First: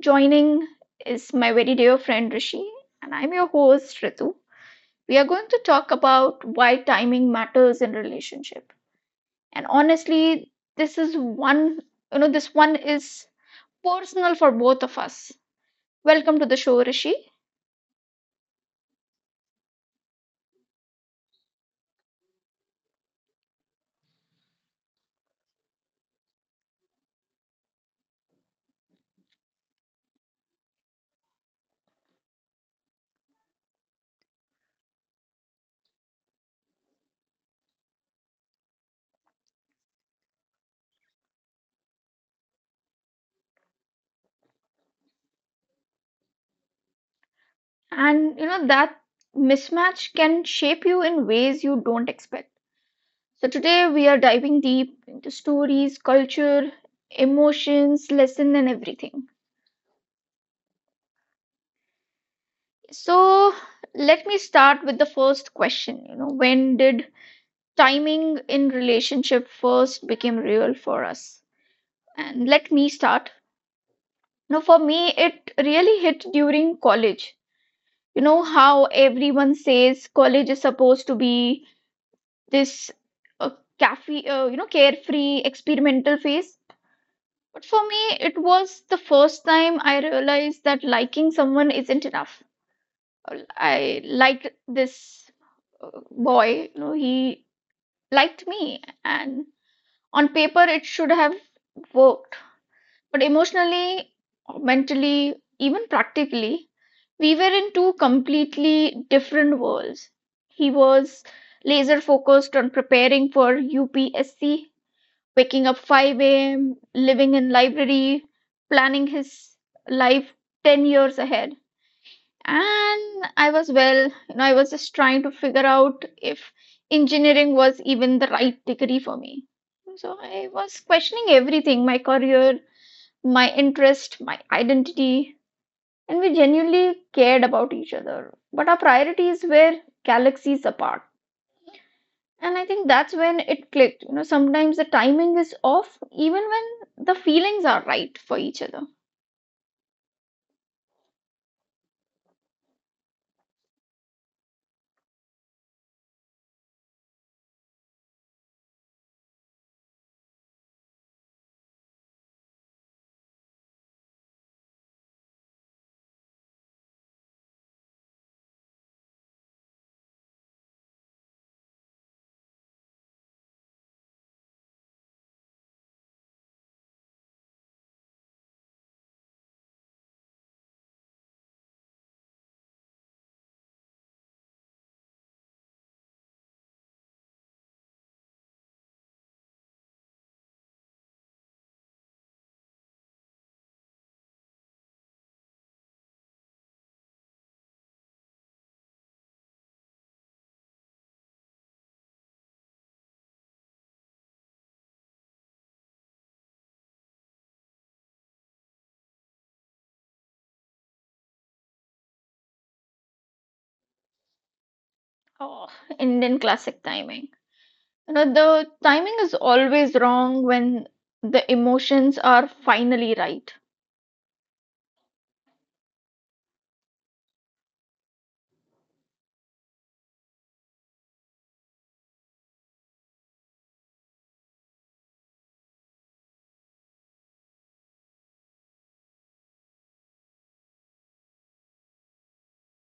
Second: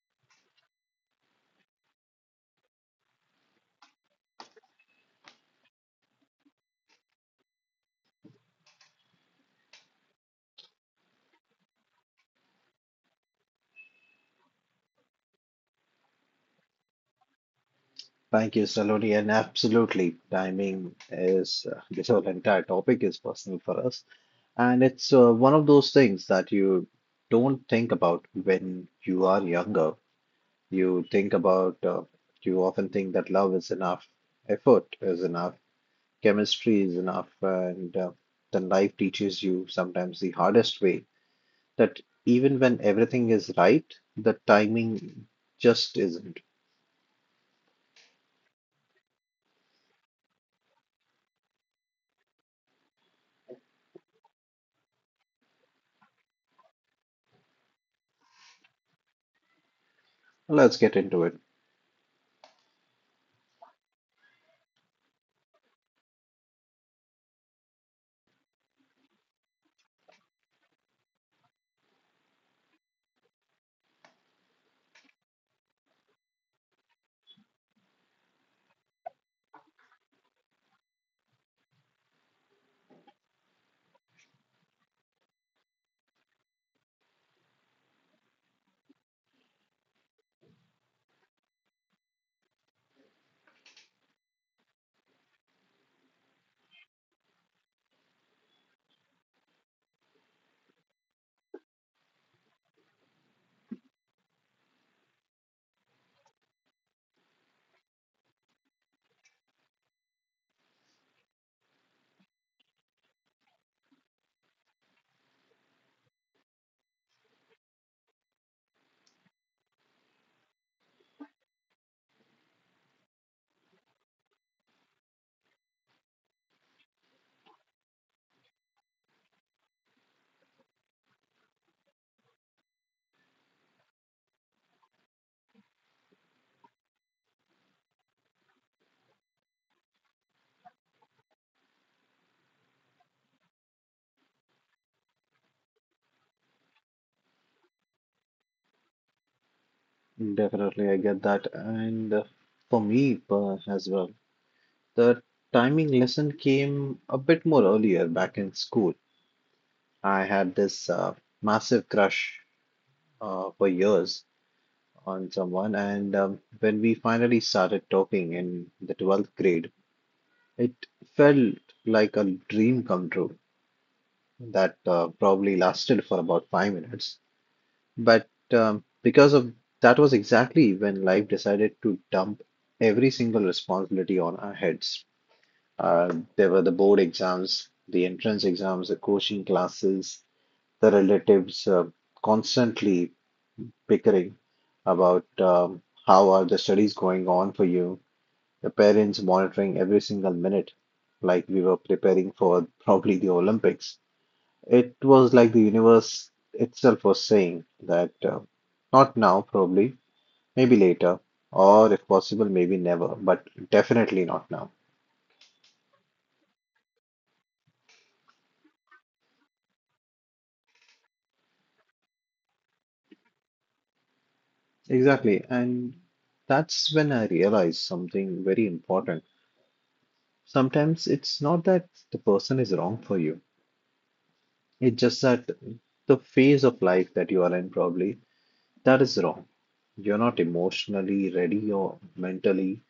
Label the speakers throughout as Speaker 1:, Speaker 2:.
Speaker 1: joining is my very dear friend Rishi, and I'm your host Ritu. We are going to talk about why timing matters in relationship. And honestly, this is one, this one is personal for both of us. Welcome to the show, Rishi.
Speaker 2: Thank you, Saloni. And absolutely, timing is this whole entire topic is personal for us. And it's one of those things that you don't think about when you are younger. You think about, you often think that love is enough, effort is enough, chemistry is enough. And then life teaches you sometimes the hardest way that even when everything is right, the timing just isn't.
Speaker 1: And you know that mismatch can shape you in ways you don't expect. So today we are diving deep into stories, culture, emotions, lesson, and everything.
Speaker 2: Let's get into it.
Speaker 1: So let me start with the first question. You know, when did timing in relationship first became real for us? And let me start now. For me, it really hit during college. You know how everyone says college is supposed to be this uh, you know, carefree experimental phase. But for me, it was the first time I realized that liking someone isn't enough. I liked this boy, you know, he liked me, and on paper, it should have worked. But emotionally, mentally, even practically, we were in two completely different worlds. He was laser focused on preparing for UPSC, waking up 5 a.m., living in library, planning his life 10 years ahead. And I was, well, you know, I was just trying to figure out if engineering was even the right degree for me. So I was questioning everything, my career, my interest, my identity, and we genuinely cared about each other. But our priorities were galaxies apart. And I think that's when it clicked. You know, sometimes the timing is off, even when the feelings are right for each other.
Speaker 2: Definitely, I get that. And for me as well, the timing lesson came a bit more earlier back in school. I had this massive crush for years on someone, and when we finally started talking in the 12th grade, it felt like a dream come true that probably lasted for about 5 minutes. But because of that was exactly when life decided to dump every single responsibility on our heads. There were the board exams, the entrance exams, the coaching classes, the relatives constantly bickering about how are the studies going on for you, the parents monitoring every single minute, like we were preparing for probably the Olympics. It was like the universe itself was saying that not now, probably, maybe later, or if possible, maybe never, but definitely not now.
Speaker 1: Oh, Indian classic timing. You know, the timing is always wrong when the emotions are finally right.
Speaker 2: Exactly. And that's when I realized something very important. Sometimes it's not that the person is wrong for you, it's just that the phase of life that you are in, probably, that is wrong. You're not emotionally ready or mentally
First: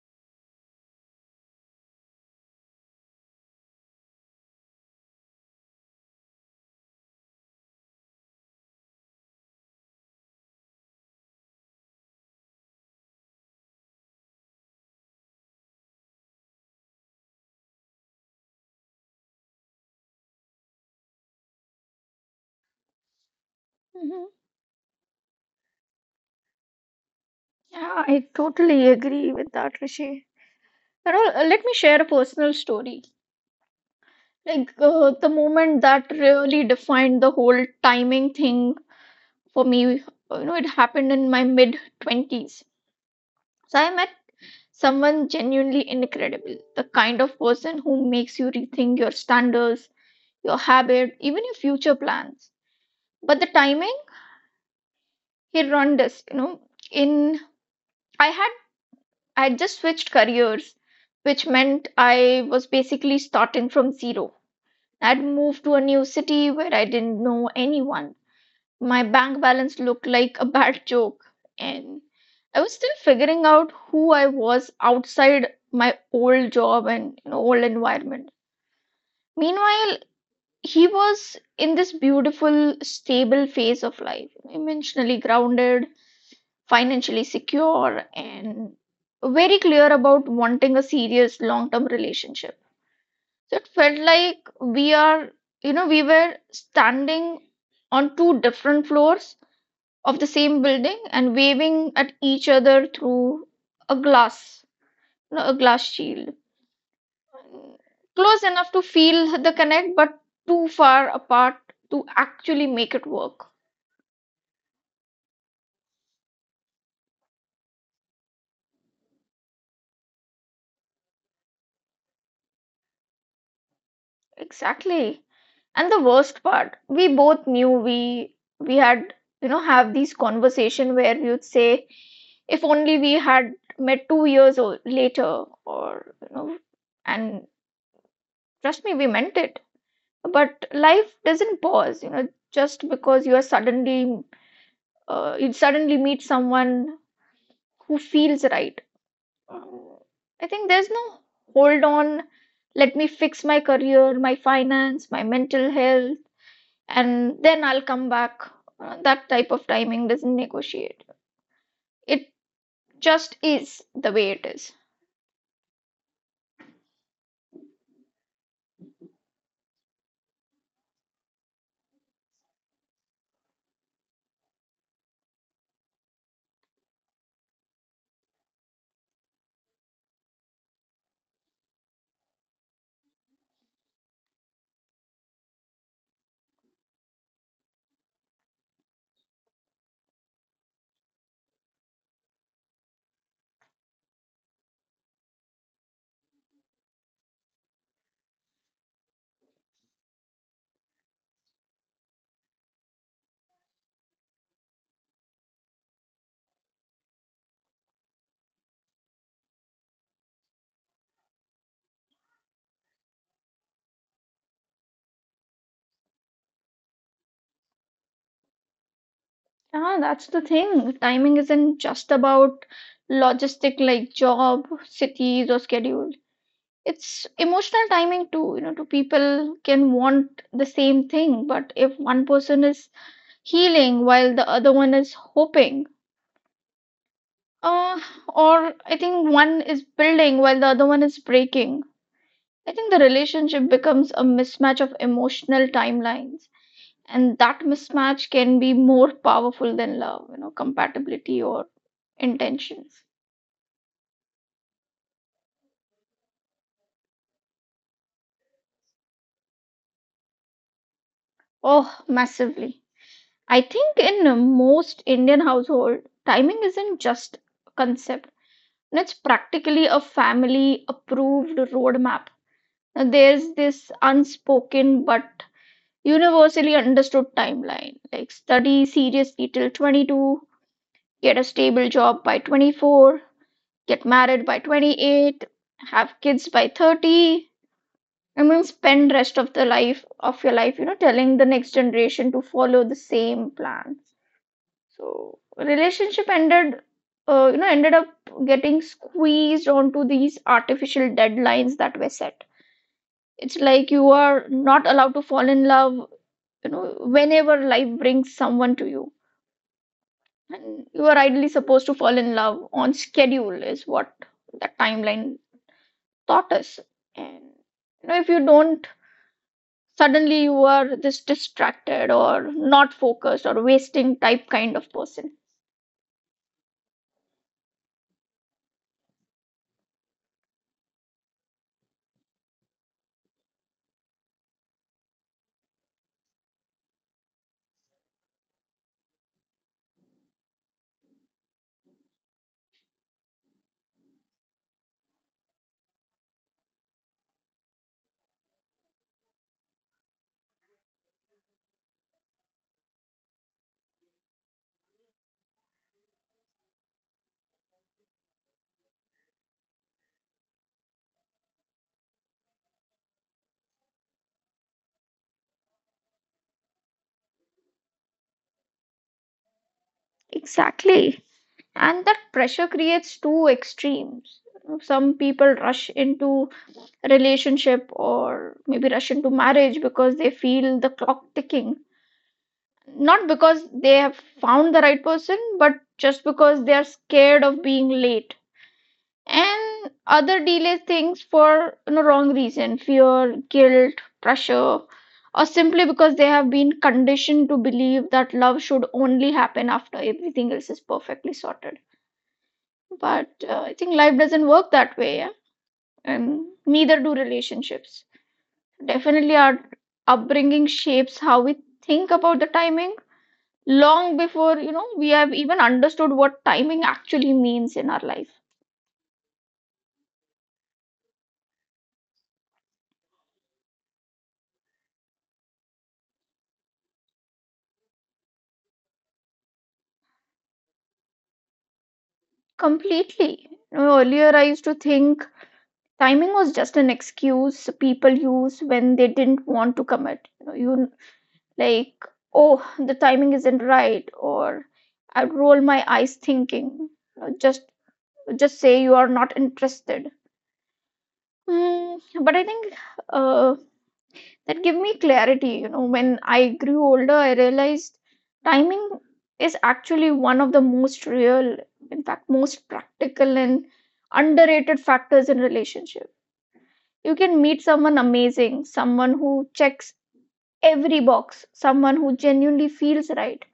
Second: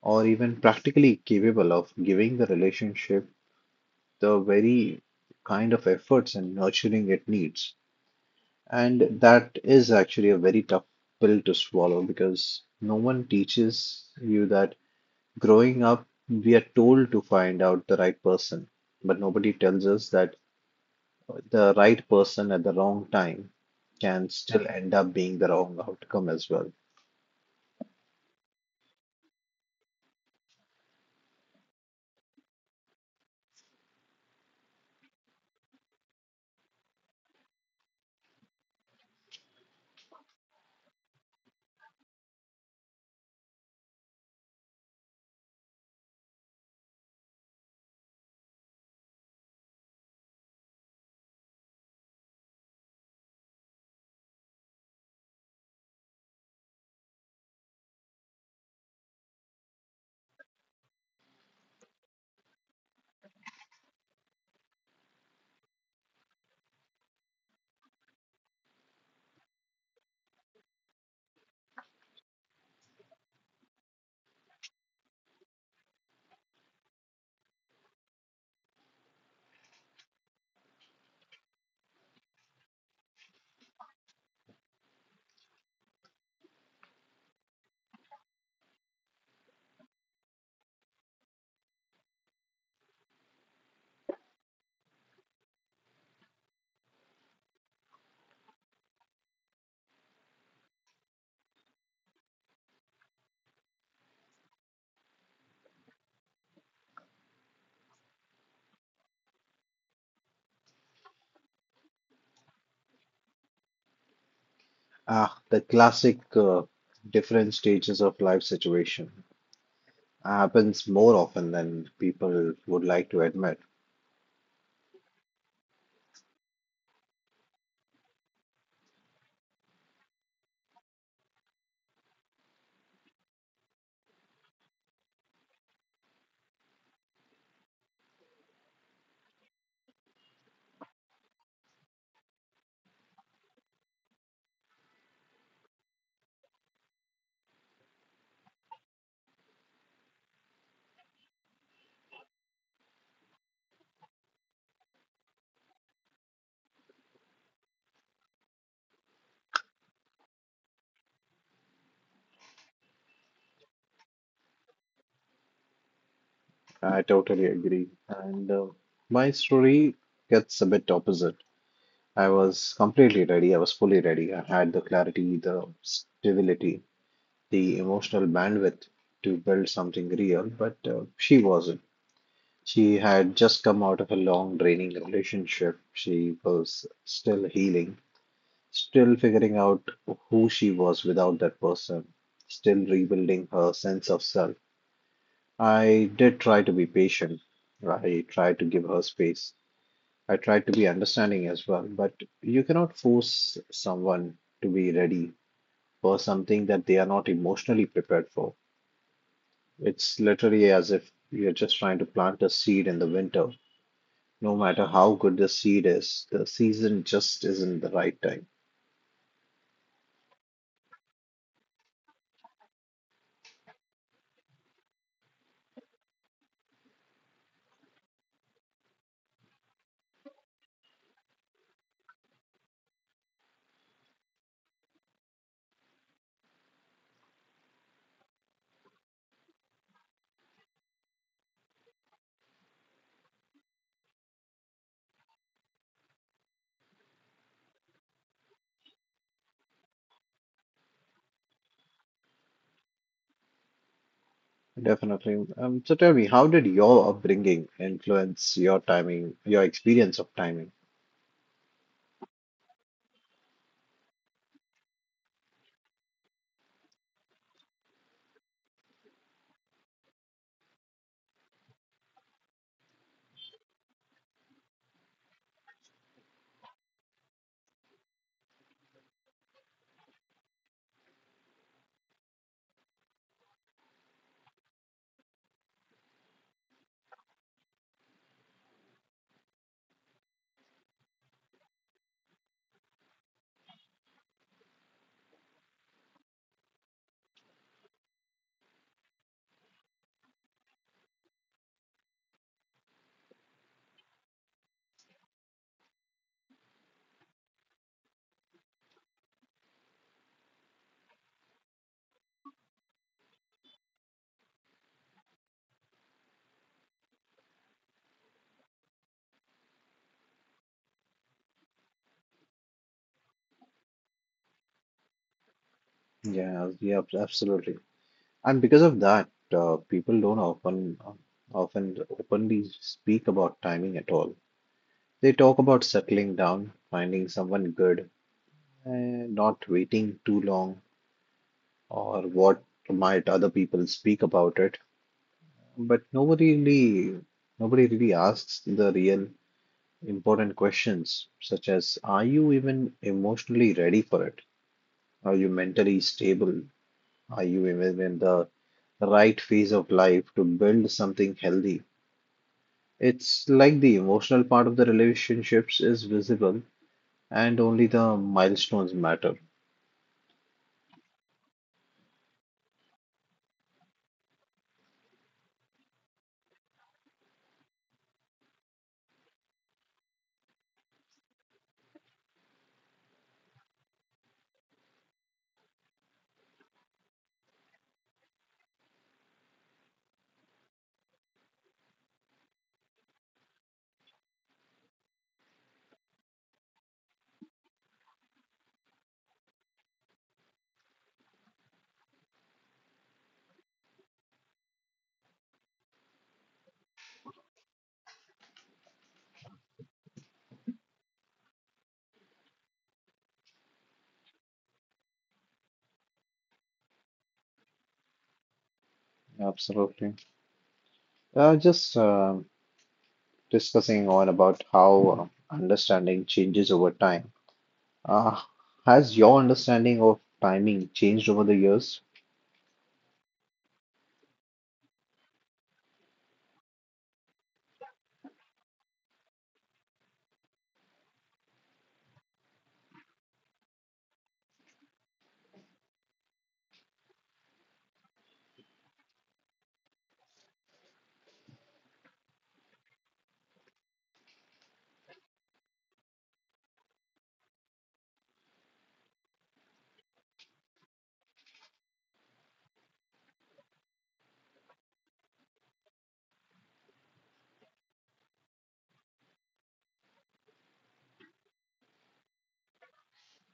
Speaker 2: or even practically capable of giving the relationship the very kind of efforts and nurturing it needs. And that is actually a very tough pill to swallow because no one teaches you that growing up, we are told to find out the right person, but nobody tells us that the right person at the wrong time
Speaker 1: Hmm.
Speaker 2: can still end up being the wrong outcome as well.
Speaker 1: Yeah, I totally agree with that, Rishi. You know, let me share a personal story. Like, the moment that really defined the whole timing thing for me, you know, it happened in my mid 20s. So I met someone genuinely incredible, the kind of person who makes you rethink your standards, your habit, even your future plans. But the timing, he run this, you know, in I had I had just switched careers, which meant I was basically starting from zero. I'd moved to a new city where I didn't know anyone. My bank balance looked like a bad joke, and I was still figuring out who I was outside my old job and, you know, old environment. Meanwhile, he was in this beautiful, stable phase of life, emotionally grounded, financially secure, and very clear about wanting a serious long term relationship. So it felt like we are, you know, we were standing on two different floors of the same building and waving at each other through a glass, no, a glass shield. Close enough to feel the connect, but too far apart to actually make it work.
Speaker 2: Ah, the classic different stages of life situation happens more often than people would like to admit.
Speaker 1: Exactly. And the worst part, we both knew we had, you know, have these conversation where we would say, if only we had met 2 years or later, or you know, and trust me, we meant it. But life doesn't pause, you know, just because you are you suddenly meet someone who feels right. Um, I think there's no hold on, let me fix my career, my finance, my mental health, and then I'll come back. That type of timing doesn't negotiate. It just is the way it is.
Speaker 2: I totally agree. And my story gets a bit opposite. I was completely ready. I was fully ready. I had the clarity, the stability, the emotional bandwidth to build something real, but she wasn't. She had just come out of a long, draining relationship. She was still healing, still figuring out who she was without that person, still rebuilding her sense of self. I did try to be patient. I tried to give her space. I tried to be understanding as well. But you cannot force someone to be ready for something that they are not emotionally prepared for. It's literally as if you're just trying to plant a seed in the winter. No matter how good the seed is, the season just isn't the right time.
Speaker 1: Ah, that's the thing. Timing isn't just about logistic like job, cities, or schedule. It's emotional timing too. You know, two people can want the same thing, but if one person is healing while the other one is hoping, Uh, or I think one is building while the other one is breaking. I think the relationship becomes a mismatch of emotional timelines, and that mismatch can be more powerful than love, you know, compatibility or intentions.
Speaker 2: Definitely. So tell me, how did your upbringing influence your timing, your experience of timing?
Speaker 1: Oh, massively. I think in most Indian household, timing isn't just a concept. And it's practically a family approved roadmap. Now, there's this unspoken but universally understood timeline like study seriously till 22, get a stable job by 24, get married by 28, have kids by 30, and then spend rest of the life of your life, you know, telling the next generation to follow the same plan. So relationship ended, you know, ended up getting squeezed onto these artificial deadlines that were set. It's like you are not allowed to fall in love, you know, whenever life brings someone to you. And you are ideally supposed to fall in love on schedule, is what that timeline taught us. And, you know, if you don't, suddenly you are this distracted or not focused or wasting type kind of person.
Speaker 2: Yeah, yeah, absolutely. And because of that, people don't often often openly speak about timing at all. They talk about settling down, finding someone good, and not waiting too long, or what might other people speak about it. But nobody really asks the real important questions, such as, are you even emotionally ready for it? Are you mentally stable? Are you even in the right phase of life to build something healthy? It's like the emotional part of the relationships is visible and only the milestones matter.
Speaker 1: Exactly. And that pressure creates two extremes. Some people rush into relationship or maybe rush into marriage because they feel the clock ticking. Not because they have found the right person, but just because they are scared of being late. And other delay things for, you know, wrong reason fear, guilt, pressure, or simply because they have been conditioned to believe that love should only happen after everything else is perfectly sorted. But I think life doesn't work that way, yeah? And neither do relationships. Definitely, our upbringing shapes how we think about the timing long before, you know, we have even understood what timing actually means in our life.
Speaker 2: Absolutely. Just discussing on about how understanding changes over time. Uh, has your understanding of timing changed over the years?
Speaker 1: Completely. You know, earlier, I used to think timing was just an excuse people use when they didn't want to commit. You know, you like, oh, the timing isn't right, or I'd roll my eyes thinking, you know, just say you are not interested. Hmm, but I think. Uh. That give me clarity. You know, when I grew older, I realized timing is actually one of the most real, in fact most practical and underrated factors in relationship. You can meet someone amazing, someone who checks every box, someone who genuinely feels right,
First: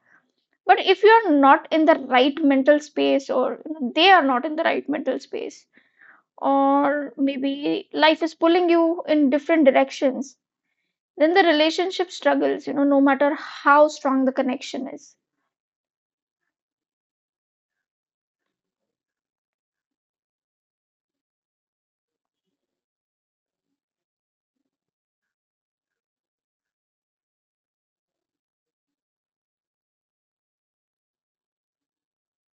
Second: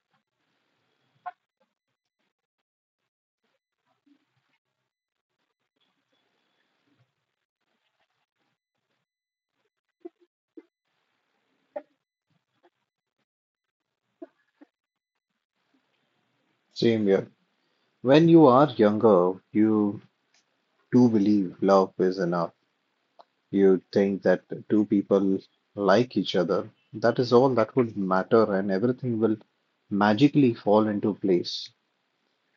Speaker 1: but if you're not in the right mental space, or they are not in the right mental space, or maybe life is pulling you in different directions, then the relationship struggles, you know, no matter how strong the connection is.
Speaker 2: Same here. When you are younger, you do believe love is enough. You'd think that two people like each other, that is all that would matter, and everything will magically fall into place.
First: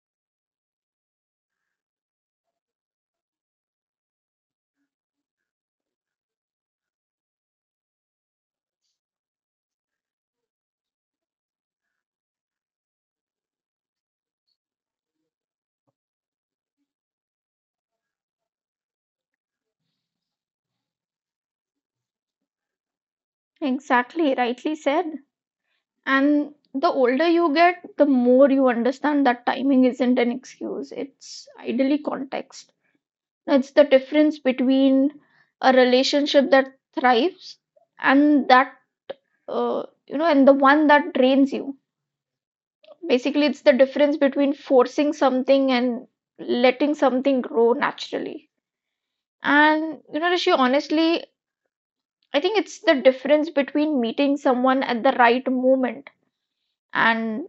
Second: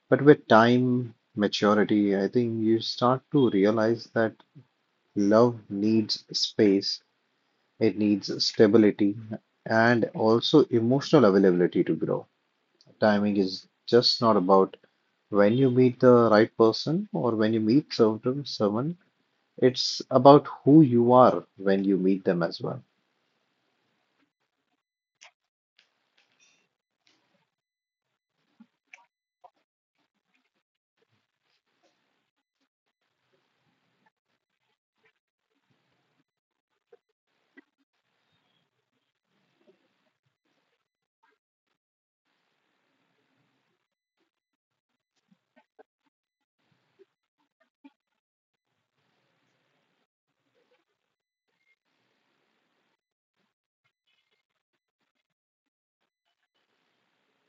Speaker 2: But with time, maturity, I think you start to realize that love needs space, it needs stability, and also emotional availability to grow. Timing is just not about when you meet the right person or when you meet certain someone, it's about who you are when you meet them as well.
Speaker 1: Exactly, rightly said. And the older you get, the more you understand that timing isn't an excuse, it's ideally context. It's the difference between a relationship that thrives and you know, and the one that drains you. Basically, it's the difference between forcing something and letting something grow naturally. And you know, Rishi, honestly, I think it's the difference between meeting someone at the right moment and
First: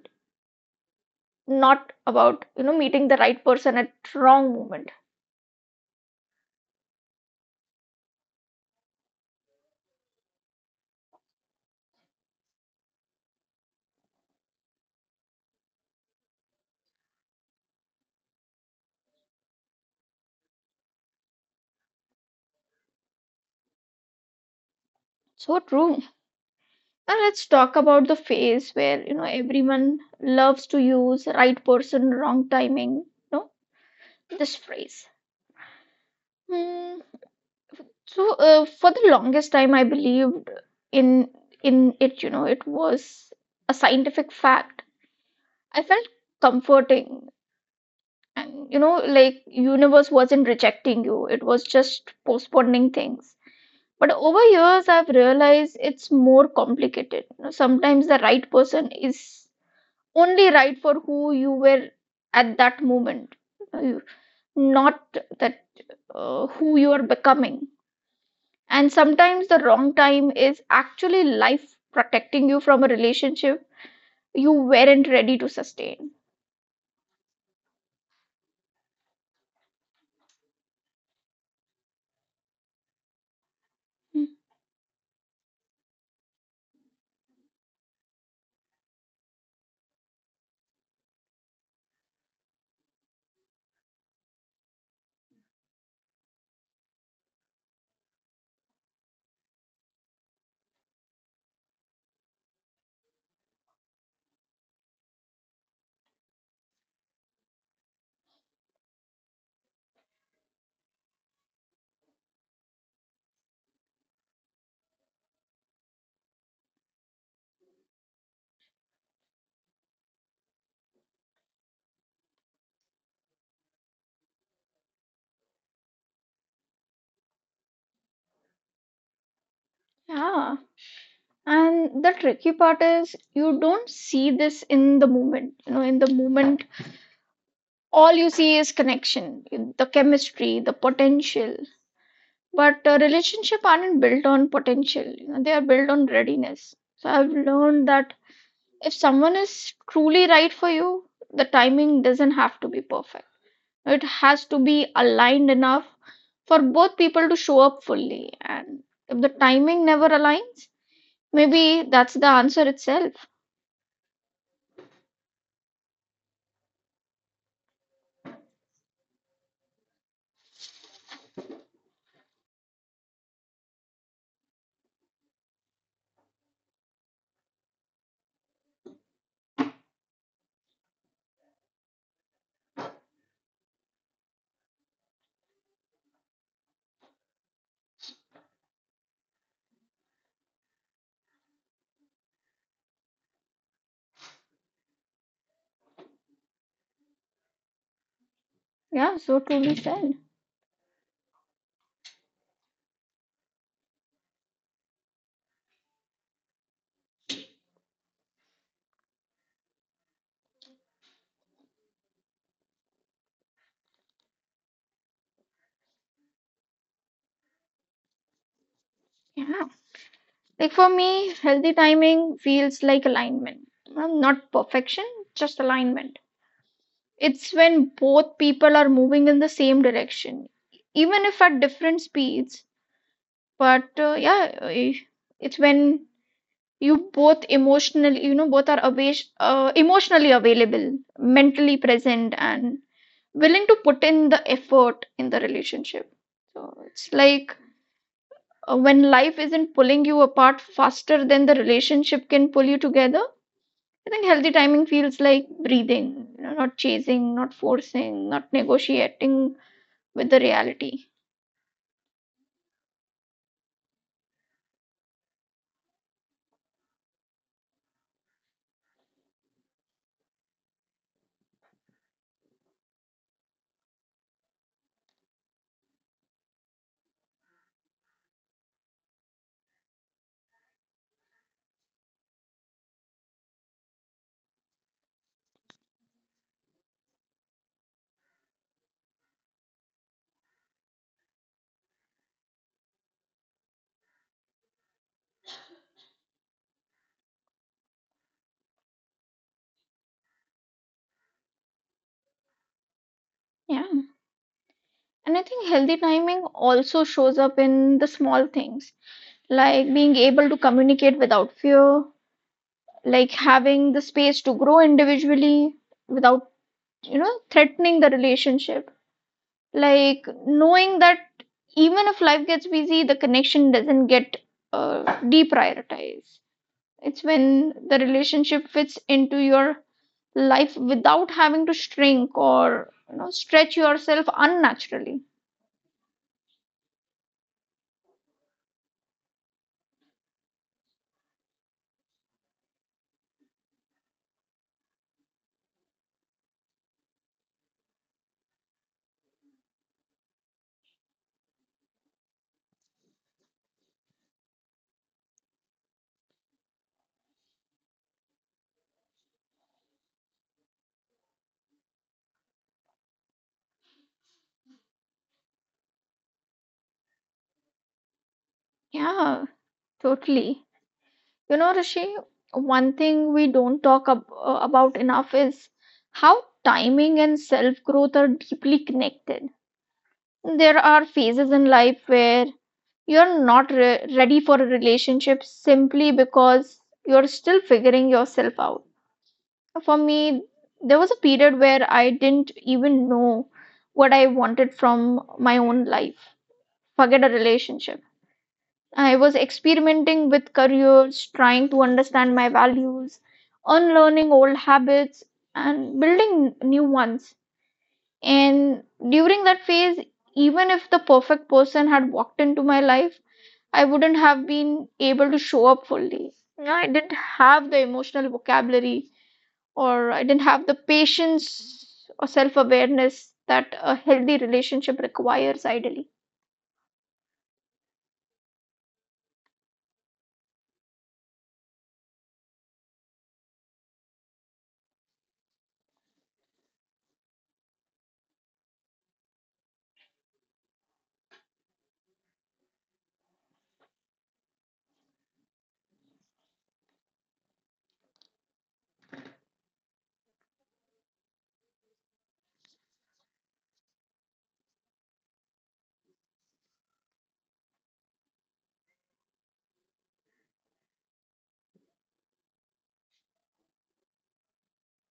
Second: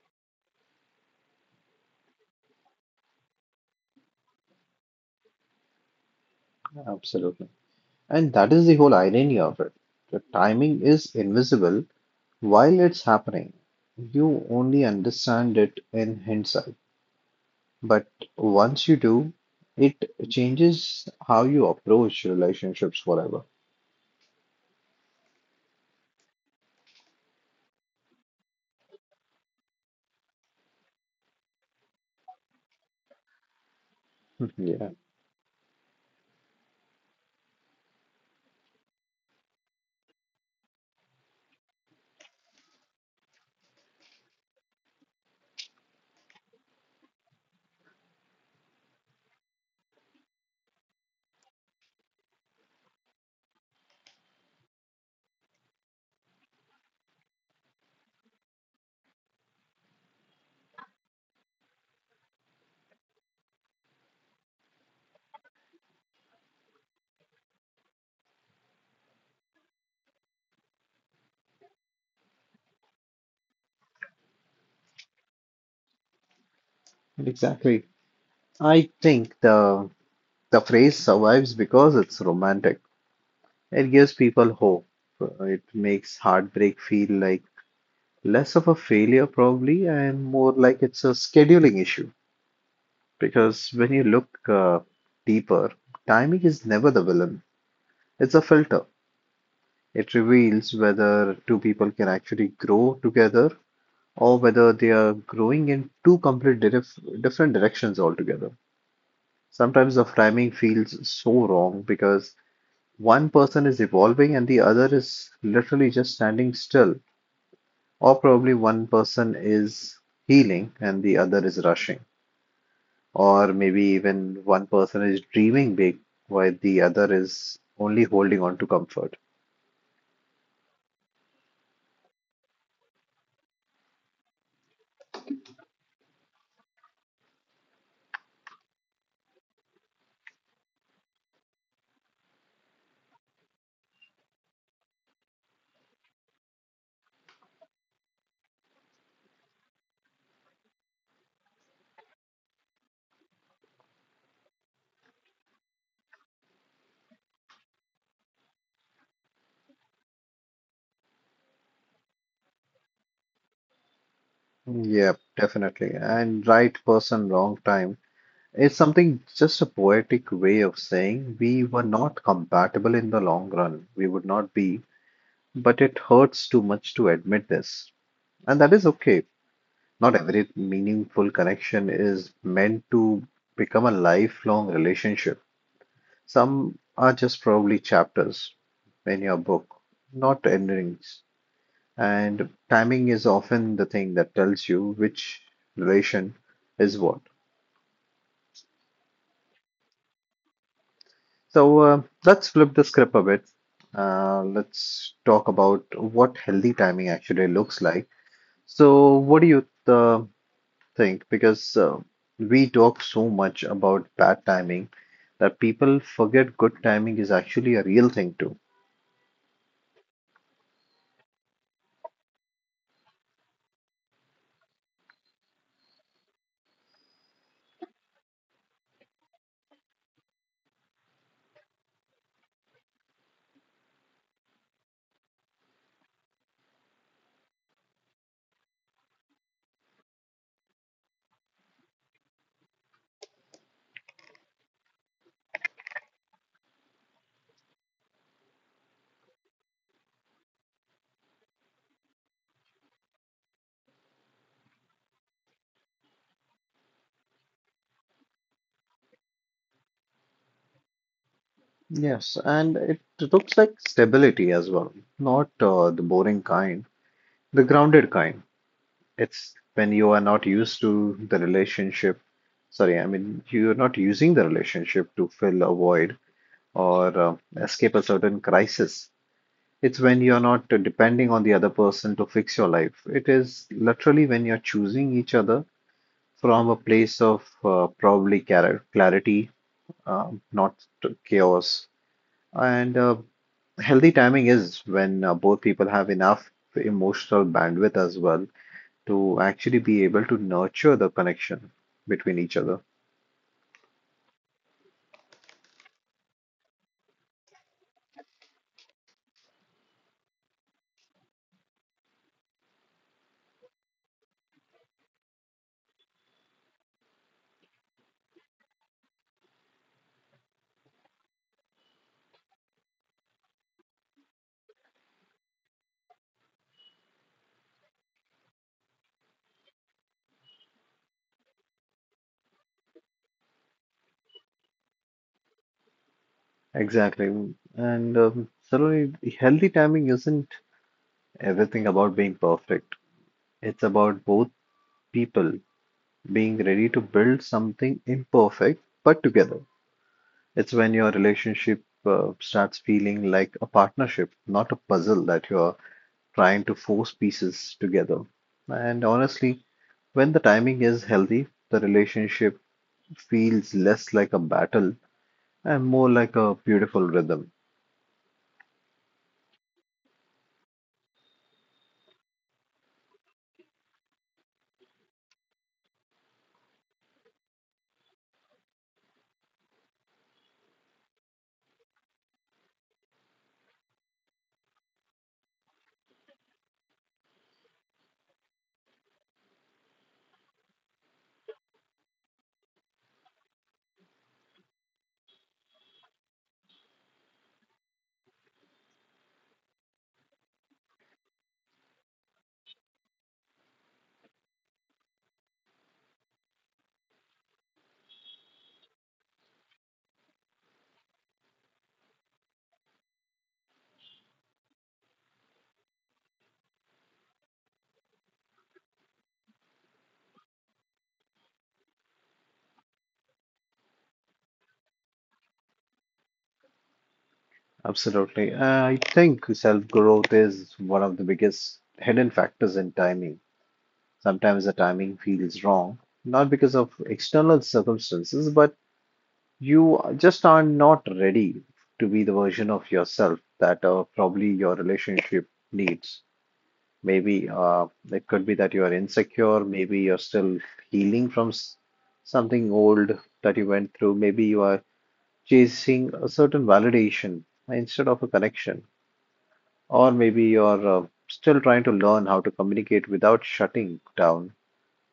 Speaker 1: not about, you know, meeting the right person at wrong moment.
Speaker 2: Absolutely. And that is the whole irony of it. The timing is invisible while it's happening. You only understand it in hindsight. But once you do, it changes how you approach relationships forever.
Speaker 1: So true. Now let's talk about the phase where, you know, everyone loves to use right person, wrong timing, no? This
Speaker 2: Yeah,
Speaker 1: phrase. Hmm. So for the longest time I believed in in it, you know, it was a scientific fact. I felt comforting. And, you know, like universe wasn't rejecting you, it was just postponing things. But over years I've realized it's more complicated. You know, sometimes the right person is only right for who you were at that moment, uh, you- not that who you are becoming. And sometimes the wrong time is actually life protecting you from a relationship you weren't ready to sustain.
Speaker 2: exactly. I think the phrase survives because it's romantic. It gives people hope. It makes heartbreak feel like less of a failure probably and more like it's a scheduling issue. Because when you look deeper, timing is never the villain. It's a filter. It reveals whether two people can actually grow together or whether they are growing in two different directions altogether. Sometimes the framing feels so wrong because one person is evolving and the other is literally just standing still, or probably one person is healing and the other is rushing. Or maybe even one person is dreaming big while the other is only holding on to comfort.
Speaker 1: Yeah. And the tricky part is you don't see this in the moment. You know, in the moment, all you see is connection, the chemistry, the potential. But relationship aren't built on potential. You know, they are built on readiness. So I've learned that if someone is truly right for you, the timing doesn't have to be perfect. It has to be aligned enough for both people to show up fully. And if the timing never aligns, maybe that's the answer itself.
Speaker 2: Yep, definitely. And right person, wrong time. It's something just a poetic way of saying we were not compatible in the long run. We would not be, but it hurts too much to admit this. And that is okay. Not every meaningful connection is meant to become a lifelong relationship. Some are just probably chapters in your book, not endings. And timing is often the thing that tells you which relation is what.
Speaker 1: Yeah, so truly said.
Speaker 2: So let's flip the script a bit. Let's talk about what healthy timing actually looks like. So, what do you uh, think? Because we talk so much about bad timing that people forget good timing is actually a real thing too.
Speaker 1: Yeah. Like for me, healthy timing feels like alignment. Not perfection, just alignment. It's when both people are moving in the same direction, even if at different speeds. But uh, yeah, eh, it's when you know, both are away, emotionally available, mentally present, and willing to put in the effort in the relationship. So it's like when life isn't pulling you apart faster than the relationship can pull you together. I think healthy timing feels like breathing, you know, not chasing, not forcing, not negotiating with the reality.
Speaker 2: Yes, and it looks like stability as well, not the boring kind, the grounded kind. It's when you are not used to the relationship. Sorry, I mean, you're not using the relationship to fill a void or escape a certain crisis. It's when you're not depending on the other person to fix your life. It is literally when you're choosing each other from a place of probably clarity, not chaos. And healthy timing is when both people have enough emotional bandwidth as well to actually be able to nurture the connection between each other.
Speaker 1: Yeah. And I think healthy timing also shows up in the small things, like being able to communicate without fear, like having the space to grow individually without, threatening the relationship, like knowing that even if life gets busy the connection doesn't get deprioritized. It's when the relationship fits into your life without having to shrink or stretch yourself unnaturally.
Speaker 2: Exactly. And certainly, healthy timing isn't everything about being perfect. It's about both people being ready to build something imperfect but together. It's when your relationship starts feeling like a partnership, not a puzzle that you're trying to force pieces together. And honestly, when the timing is healthy, the relationship feels less like a battle and more like a beautiful rhythm.
Speaker 1: Yeah, totally. You know, Rishi, one thing we don't talk about enough is how timing and self growth are deeply connected. There are phases in life where you're not ready for a relationship simply because you're still figuring yourself out. For me, there was a period where I didn't even know what I wanted from my own life. Forget a relationship. I was experimenting with careers, trying to understand my values, unlearning old habits, and building new ones. And during that phase, even if the perfect person had walked into my life, I wouldn't have been able to show up fully. Yeah, I didn't have the emotional vocabulary, or I didn't have the patience or self awareness that a healthy relationship requires, ideally.
Speaker 2: Absolutely. I think self growth is one of the biggest hidden factors in timing. Sometimes the timing feels wrong, not because of external circumstances, but you just are not ready to be the version of yourself that probably your relationship needs. Maybe it could be that you are insecure. Maybe you're still healing from something old that you went through. Maybe you are chasing a certain validation instead of a connection. Or maybe you're still trying to learn how to communicate without shutting down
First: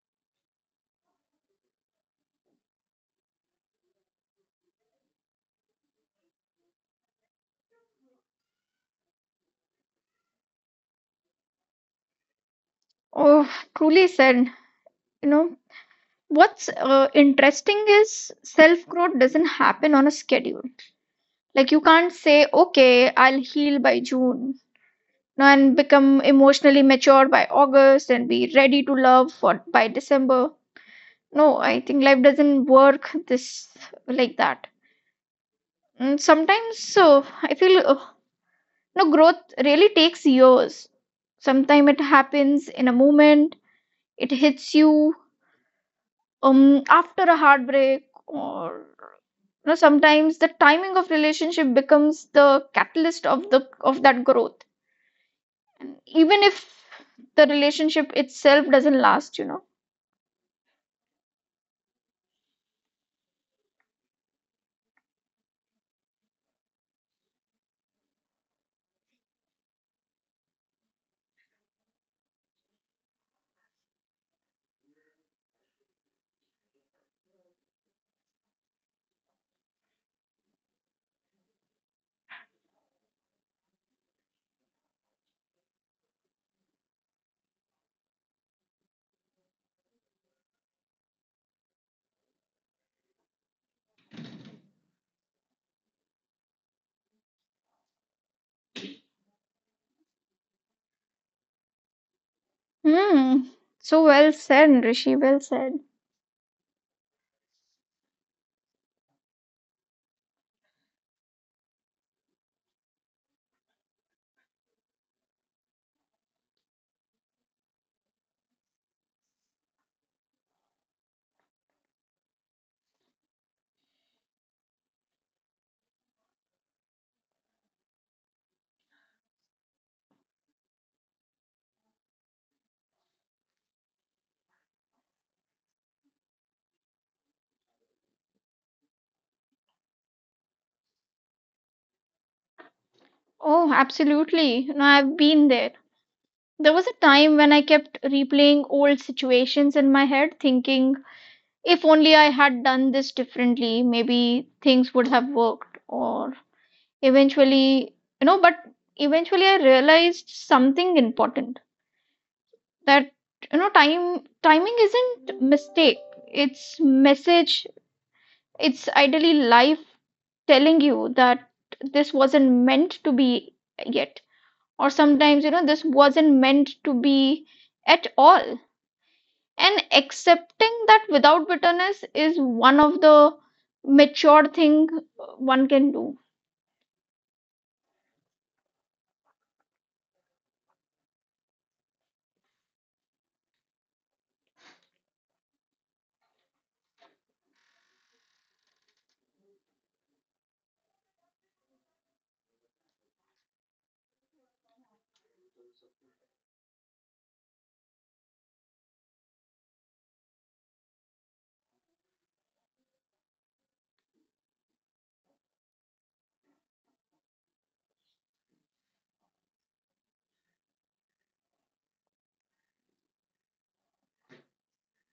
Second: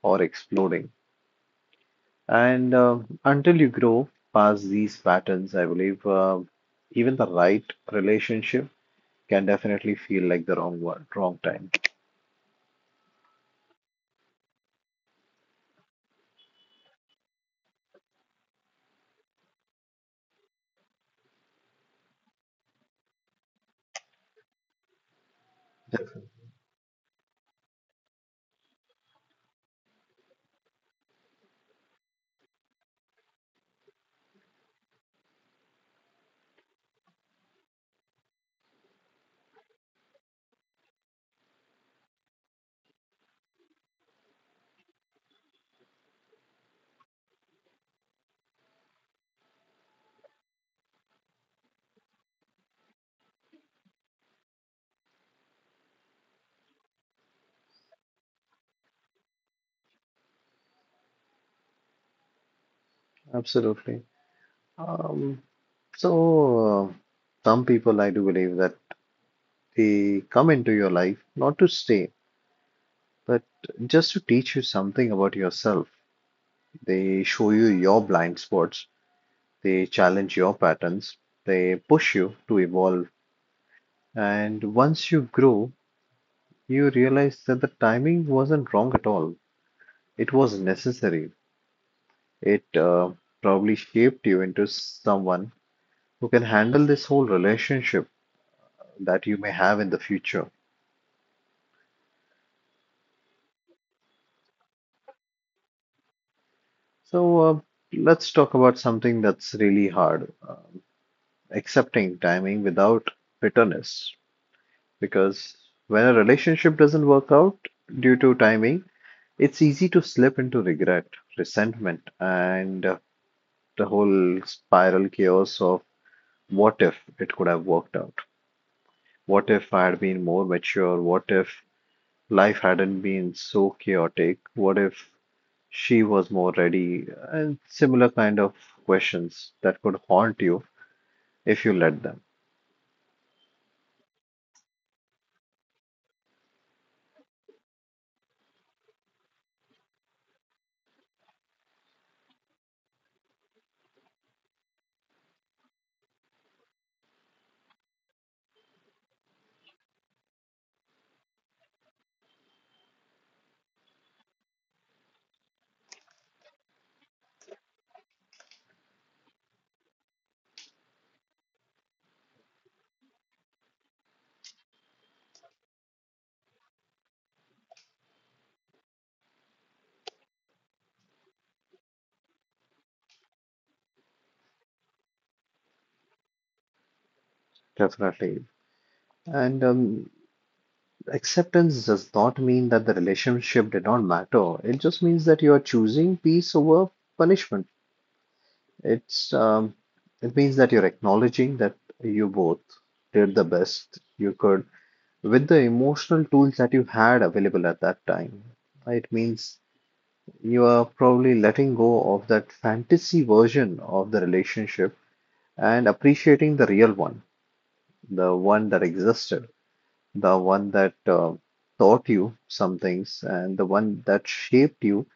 Speaker 2: or exploding. And until you grow past these patterns, I believe even the right relationship can definitely feel like the wrong one, wrong time.
Speaker 1: Oh, truly said. You know, what's interesting is self growth doesn't happen on a schedule. Like, you can't say, okay, I'll heal by June and become emotionally mature by August and be ready to love for by December. No, I think life doesn't work this like that. Sometimes so I feel no, growth really takes years. Sometimes it happens in a moment. It hits you, after a heartbreak. Or you know, sometimes the timing of relationship becomes the catalyst of that growth, even if the relationship itself doesn't last, you know.
Speaker 2: Absolutely. Um, So, some people I do believe that they come into your life not to stay, but just to teach you something about yourself. They show you your blind spots, they challenge your patterns, they push you to evolve. And once you grow, you realize that the timing wasn't wrong at all. It was necessary. It probably shaped you into someone who can handle this whole relationship that you may have in the future.
Speaker 1: Hmm, so well said, Rishi, well said.
Speaker 2: So let's talk about something that's really hard, accepting timing without bitterness. Because when a relationship doesn't work out due to timing, it's easy to slip into regret, resentment, and the whole spiral chaos of what if it could have worked out? What if I had been more mature? What if life hadn't been so chaotic? What if she was more ready? And similar kind of questions that could haunt you if you let them.
Speaker 1: Oh, absolutely. No, I've been there. There was a time when I kept replaying old situations in my head, thinking, if only I had done this differently, maybe things would have worked. Or eventually, you know, but eventually I realized something important, that, you know, time timing isn't mistake. It's message. It's ideally life telling you that this wasn't meant to be yet. Or sometimes, you know, this wasn't meant to be at all. And accepting that without bitterness is one of the mature thing one can do.
Speaker 2: Definitely. And acceptance does not mean that the relationship did not matter. It just means that you are choosing peace over punishment. It's um, it means that you're acknowledging that you both did the best you could with the emotional tools that you had available at that time. It means you are probably letting go of that fantasy version of the relationship and appreciating the real one, the one that existed, the one that taught you some things and the one that shaped you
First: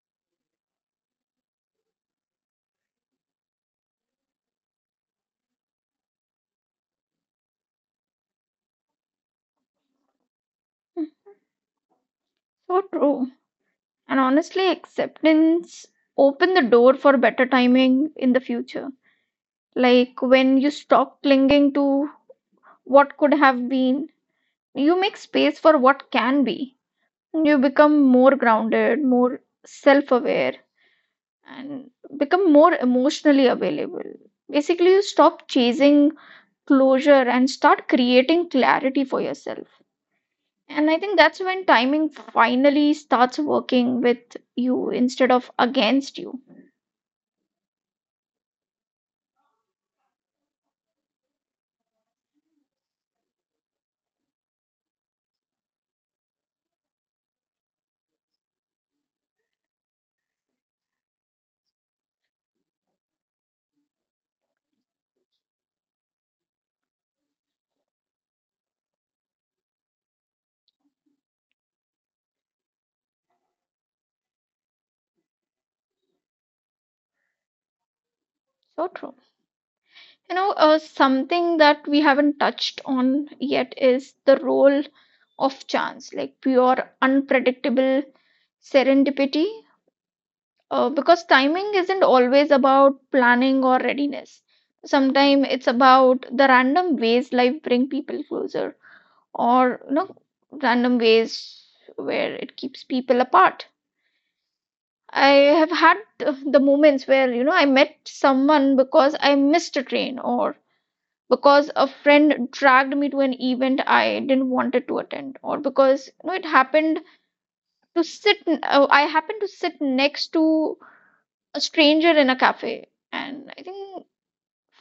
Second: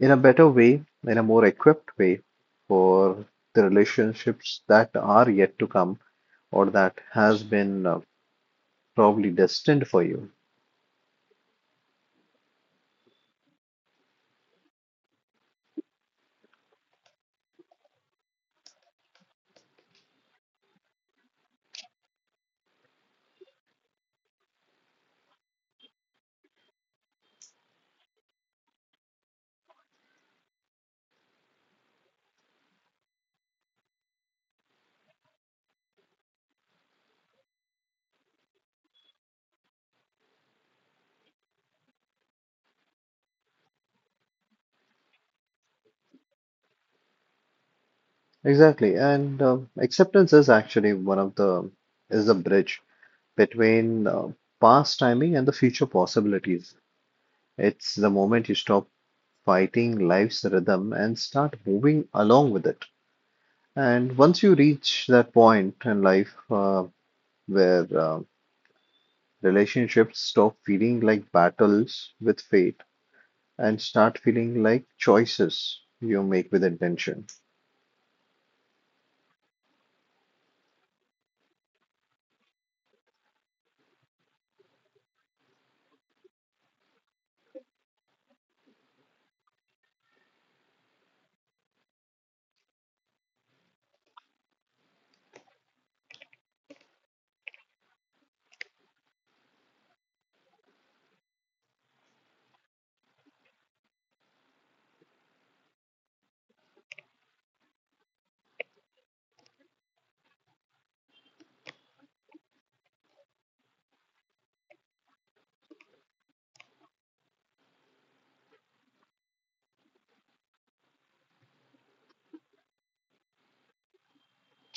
Speaker 2: in a better way, in a more equipped way for the relationships that are yet to come or that has been probably destined for you.
Speaker 1: So true. And honestly, acceptance open the door for better timing in the future. Like when you stop clinging to what could have been, you make space for what can be. You become more grounded, more self-aware, and become more emotionally available. Basically, you stop chasing closure and start creating clarity for yourself. And I think that's when timing finally starts working with you instead of against you.
Speaker 2: Exactly. And acceptance is actually one of the is the bridge between past timing and the future possibilities. It's the moment you stop fighting life's rhythm and start moving along with it. And once you reach that point in life where relationships stop feeling like battles with fate and start feeling like choices you make with intention.
Speaker 1: So true. You know, something that we haven't touched on yet is the role of chance, like pure, unpredictable serendipity. Because timing isn't always about planning or readiness. Sometimes it's about the random ways life bring people closer, or you know, random ways where it keeps people apart. I have had the moments where, you know, I met someone because I missed a train, or because a friend dragged me to an event I didn't wanted to attend, or because, you know, it happened to sit, I happened to sit next to a stranger in a cafe. And I think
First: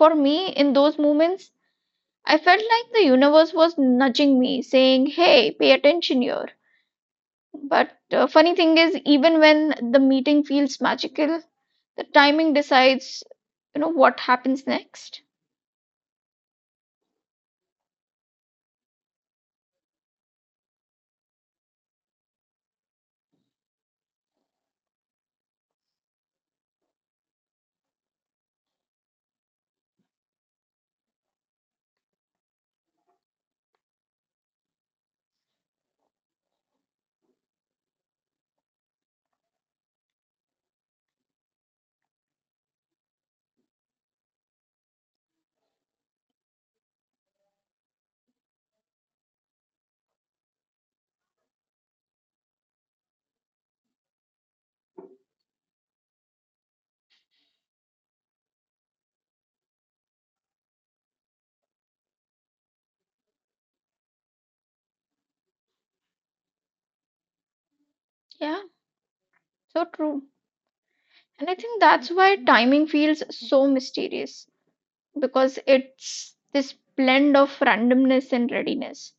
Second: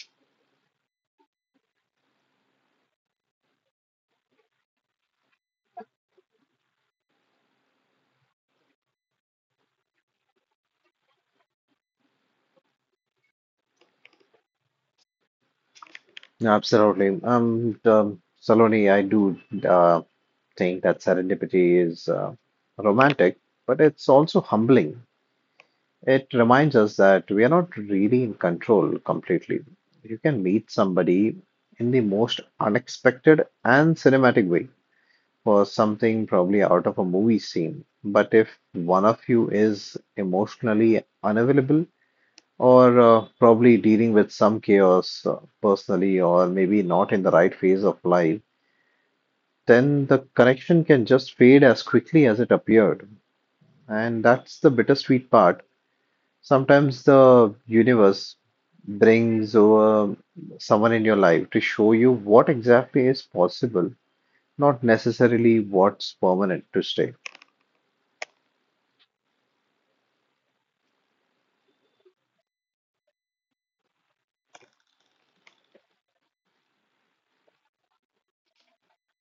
Speaker 1: for me in those moments, I felt like the universe was nudging me saying, hey, pay attention here. But funny thing is, even when the meeting feels magical, the timing decides, you know, what happens next.
Speaker 2: Absolutely. Saloni, I do uh, think that serendipity is romantic, but it's also humbling. It reminds us that we are not really in control completely. You can meet somebody in the most unexpected and cinematic way for something probably out of a movie scene. But if one of you is emotionally unavailable or probably dealing with some chaos personally or maybe not in the right phase of life, then the connection can just fade as quickly as it appeared. And that's the bittersweet part. Sometimes the universe brings over someone in your life to show you what exactly is possible, not necessarily what's permanent to stay.
Speaker 1: Yeah, so true. And I think that's why timing feels so mysterious, because it's this blend of randomness and readiness.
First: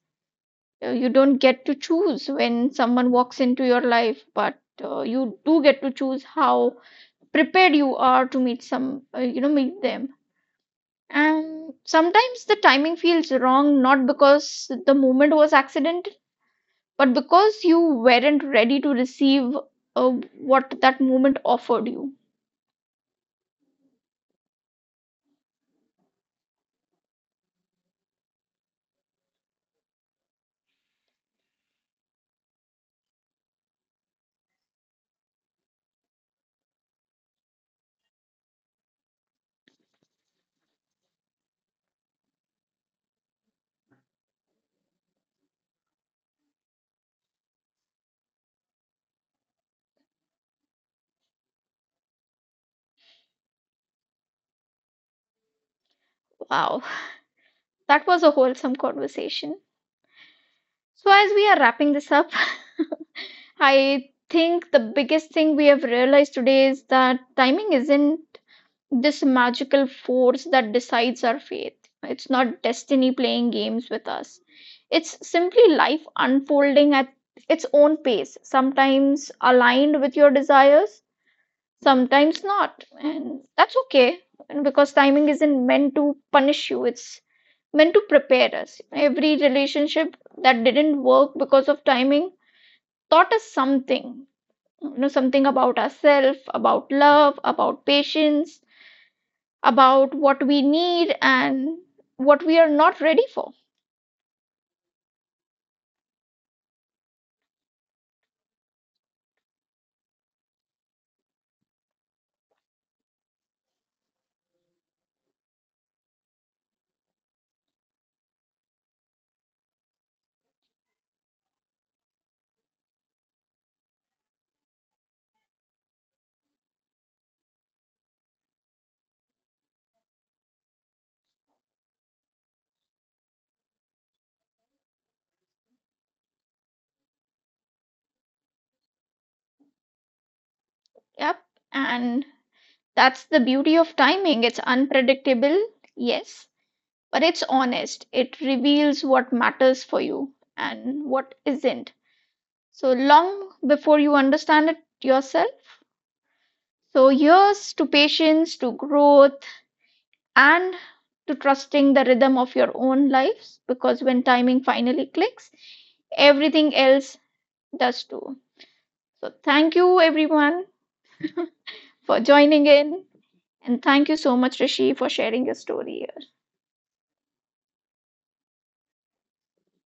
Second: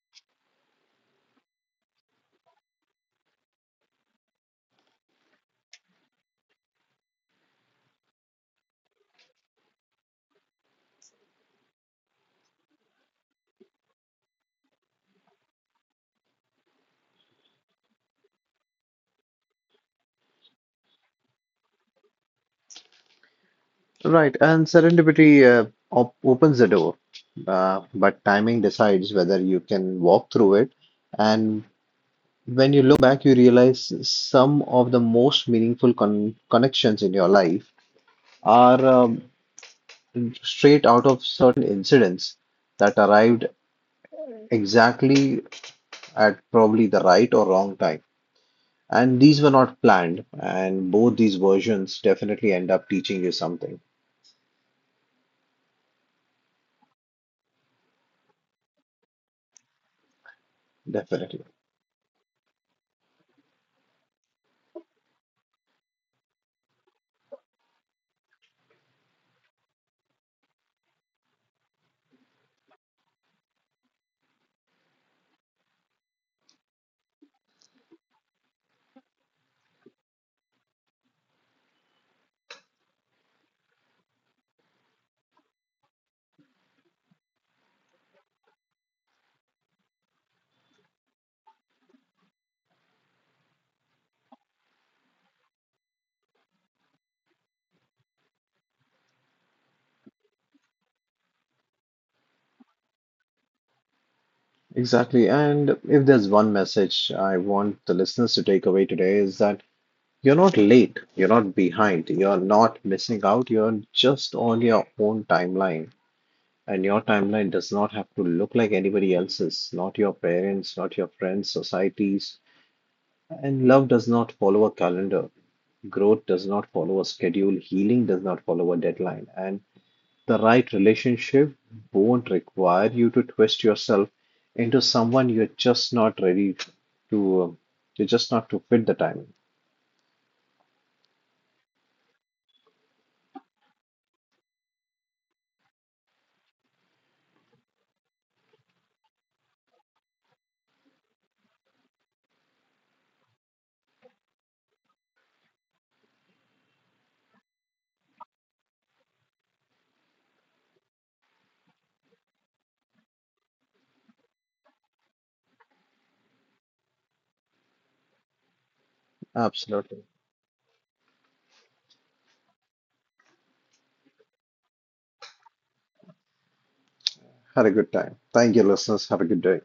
Speaker 1: You don't get to choose when someone walks into your life, but you do get to choose how prepared you are to meet meet them. And sometimes the timing feels wrong, not because the moment was accidental, but because you weren't ready to receive uh, what that moment offered you.
Speaker 2: Right, and serendipity op opens the door, but timing decides whether you can walk through it. And when you look back, you realize some of the most meaningful connections in your life are straight out of certain incidents that arrived exactly at probably the right or wrong time. And these were not planned, and both these versions definitely end up teaching you something,
Speaker 1: Wow, that was a wholesome conversation. So, as we are
Speaker 2: definitely.
Speaker 1: wrapping this up, I think the biggest thing we have realized today is that timing isn't this magical force that decides our fate. It's not destiny playing games with us. It's simply life unfolding at its own pace, sometimes aligned with your desires, sometimes not. And that's okay, and because timing isn't meant to punish you, it's meant to prepare us. Every relationship that didn't work because of timing taught us something. You know, something about ourselves, about love, about patience, about what we need and what we are not ready for.
Speaker 2: Exactly. And if there's one message I want the listeners to take away today is that you're not late, you're not behind, you're not missing out, you're just on your own timeline. And your timeline does not have to look like anybody else's, not your parents, not your friends, societies. And love does not follow a calendar. Growth does not follow a schedule. Healing does not follow a deadline. And the right relationship won't require you to twist yourself into someone to, um, you're just not to fit the timing.
Speaker 1: Yep. And that's the beauty of timing. It's unpredictable, yes, but it's honest. It reveals what matters for you and what isn't. So long before you understand it yourself. So here's to patience, to growth, and to trusting the rhythm of your own lives, because when timing finally clicks, everything else does too. So thank you,
Speaker 2: Absolutely.
Speaker 1: everyone, for joining in. And thank you so much, Rishi, for sharing your story.
Speaker 2: Had a good time. Thank you, listeners. Have a good day.